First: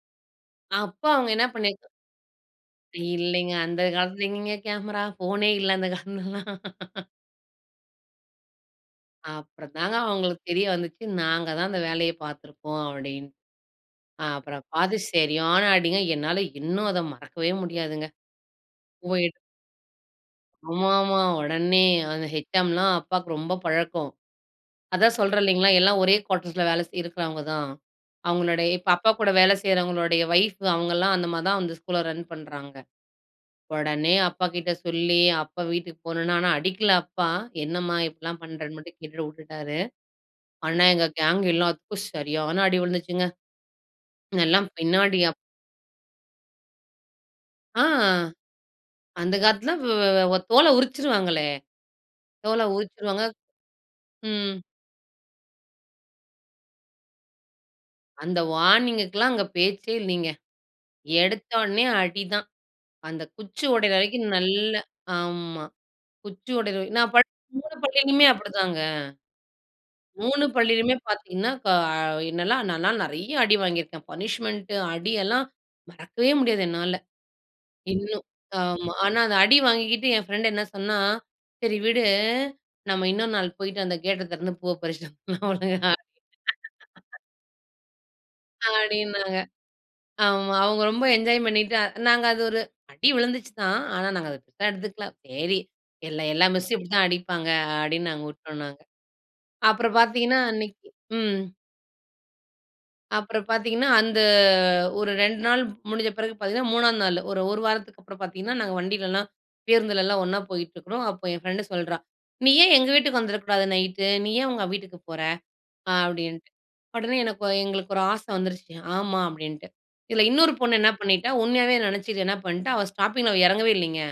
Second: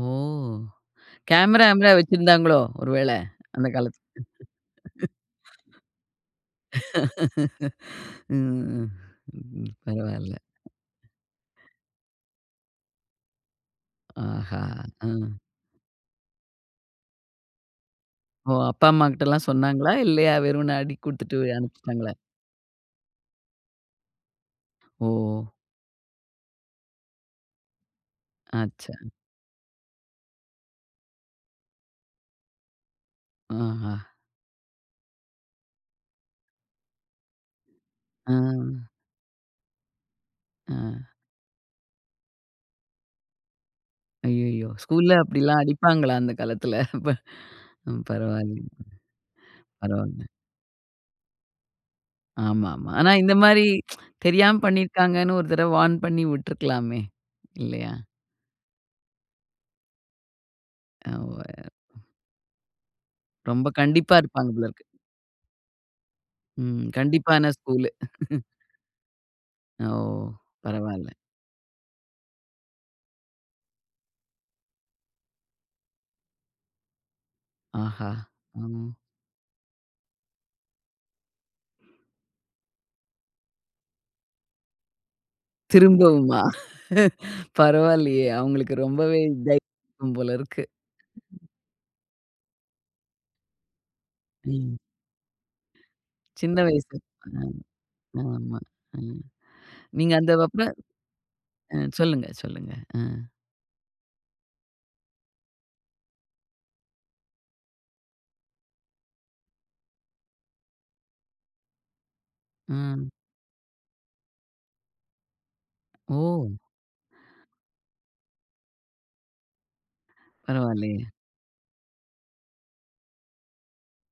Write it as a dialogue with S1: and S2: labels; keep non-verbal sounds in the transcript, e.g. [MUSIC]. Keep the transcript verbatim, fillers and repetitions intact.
S1: ஓ!
S2: அப்போ அவங்க என்ன
S1: கேமரா,
S2: பண்ணீக்
S1: கீமரா வச்சிருந்தாங்களோ ஒருவேள,
S2: இல்லீங்க.
S1: அந்தக்
S2: அந்த
S1: காலத்துல.
S2: காலத்துல எங்கீங்க கேமரா, போனே இல்ல. அந்தக் காலத்துலல்லா.
S1: [LAUGHS] ம், ம், ம்.
S2: அப்பறம் தாங்க
S1: பரவால.
S2: அவங்களுக்கு தெரிய வந்துச்சு, நாங்க தான் அந்த வேலையைப் பாத்துருக்கோம் அப்டின்னு.
S1: ஆஹா.
S2: அப்புறம் பாத்து
S1: ம்.
S2: சரியான அடிங்க. என்னால இன்னும் அத மறக்கவே முடியாதுங்க.
S1: ஓ! அப்பா, அம்மா
S2: போயிட்.
S1: கிட்டலாம் சொன்னாங்களா இல்லையா, வெறுமனு அடி
S2: ஆமாமா.
S1: குடுத்துட்டு
S2: உடனே
S1: அனுப்பிச்சிட்டாங்களே?
S2: அந்த ஹெச்செம்லாம் அப்பாக்கு ரொம்ப பழக்கம். அதா
S1: ஓ!
S2: சொல்றே இல்லைங்களா. எல்லா ஒரே கோட்டர்ஸ்ல வேல செய் இருக்கறவங்க தான். அவங்களோடைய இப்ப
S1: ஆச்சா.
S2: அப்பா கூட வேல செய்யறவங்களோடயா வைய்ஃப் அவங்கல்லாம் அந்த மாரி தான் அந்த ஸ்கூல்ல ரன் பண்றாங்க.
S1: ஓஹா.
S2: உடனே அப்பா கிட்ட சொல்லி, அப்பா வீட்டுக்குப் போனோனா. ஆனா அடிக்கல அப்பா. என்னம்மா, இப்படி எல்லாம்
S1: ஆம்.
S2: பண்றன்னு மட்டும் கேட்டுட்டு உட்டுட்டாரு. ஆனா
S1: ம்.
S2: எங்க கேங் எல்லாதுக்கும் சரியான அடி விழுந்துச்சுங்க. எல்லாம்
S1: அய்யய்யோ! ஸ்கூல
S2: பின்னாடி அப்.
S1: அப்டில்லாம் அடிப்பாங்களா அந்தக் காலத்துல? [LAUGHS] ப
S2: ஆ.
S1: பரவால
S2: அந்தக் காலத்துல வ வ
S1: பரவால்ல.
S2: வே தோல உருச்சுருவாங்களே. தோல
S1: ஆமாமா. ஆனா
S2: உருச்சுருவாங்க.
S1: இந்த மாரி [TSK]
S2: ம்.
S1: தெரியாம் பண்ணிருக்காங்கன்னு ஒரு தடவ வார்ன் பண்ணி விட்ருக்கலாமே. இல்லையா?
S2: அந்த வார்னிங்குக்குலாம் அங்க பேச்சே இல்லீங்க.
S1: அவ்வ.
S2: எடுத்தோனே அடி தான். அந்தக் குச்சு
S1: ரொம்ப
S2: ஒடைற
S1: கண்டிப்பா
S2: வரைக்கும்
S1: இருப்பாங்க
S2: நல்ல
S1: போலருக்கு.
S2: ஆம்மா. குச்சி ஒடைற வை
S1: ம்.
S2: நான் படிச்ச
S1: கண்டிப்பான
S2: மூணு
S1: ஸ்கூலு.
S2: பள்ளிலயுமே அப்படித்தாங்க.
S1: ஓ!
S2: மூணு பள்ளியிலுமே
S1: பரவால்ல.
S2: பாத்தீங்கன்னா இப்போ அ என்னெல்லாம்? நால் நான் நெறைய அடி வாங்கி இருக்கேன். பனிஷ்மென்ட் அடி எல்லாம் மறக்கவே முடியாது. என்னால
S1: ஆஹா,
S2: இன்னும்
S1: ம்.
S2: ஆம்மா. ஆனா அந்த அடி வாங்கிகிட்டு என் பிரெண்டு என்ன சொன்னா? சரி விடு. நாம இன்னொரு நாள் போயிட்டு அந்த கேட்ட திறந்து பூவை பறிச்சுட்டு வந்துர்லாம் ஓழுங்கா.
S1: திரும்பவுமா?
S2: [LAUGHS]
S1: [LAUGHS] பரவால்லையே, அவங்களுக்கு ரொம்பவே
S2: அப்டின்னாங்க.
S1: தைரியம் போல
S2: ஆமா.
S1: இருக்கு.
S2: அவங்க ரொம்ப என்ஜாய் பண்ணீட்டு. நாங்க அது ஒரு அடி விழுந்துச்சு தான். ஆனா நாங்க அத பெருசா
S1: ம்.
S2: எடுத்துக்கல. சரி எல்லா, எல்லா
S1: சின்ன
S2: மிஸ்சும் இப்படி
S1: வயசு
S2: தான்
S1: அ
S2: அடிப்பாங்க அடின்னு நாங்க
S1: ஆமா
S2: உட்டோனாங்க.
S1: ம்.
S2: அப்புற
S1: நீங்க
S2: பாத்தீங்கன்னா
S1: அந்தவகுப்ல
S2: அன்னைக்கி ம்.
S1: அ சொல்லுங்க, சொல்லுங்க அ.
S2: அப்புறம் பாத்தீங்கன்னா அந்த ஒரு ரெண்டு நாள் முடிஞ்ச பிறகு பாத்தீங்கன்னா மூணா நாளு, ஒரு, ஒரு வாரத்துக்கு அப்புறம் பாத்தீங்கன்னா, நாங்க வண்டிலலா பேருந்துல எல்லாம் ஒண்ணா போயிட்டு இருக்கோம். அப்போ என் பிரெண்டு சொல்றா நீ ஏன் எங்க
S1: ம்.
S2: வீட்டுக்கு வந்திருக்க கூடாது நைட்டு? நீ ஏன் அவங்க வீட்டுக்குப் போற? அப்படின்டு.
S1: ஓ!
S2: உடனே எனக்கொ எங்களுக்கு ஒரு ஆசை வந்துருச்சு. ஆமா அப்படின்டு இதுல இன்னொரு பொண்ணு என்ன
S1: பரவால்லையே!
S2: பண்ணிட்டா? உண்மையாவே நினைச்சுக்கிட்டு என்ன பண்ணிட்டா? அவ ஸ்டாப்பிங்ல அவ எறங்கவே இல்லீங்க.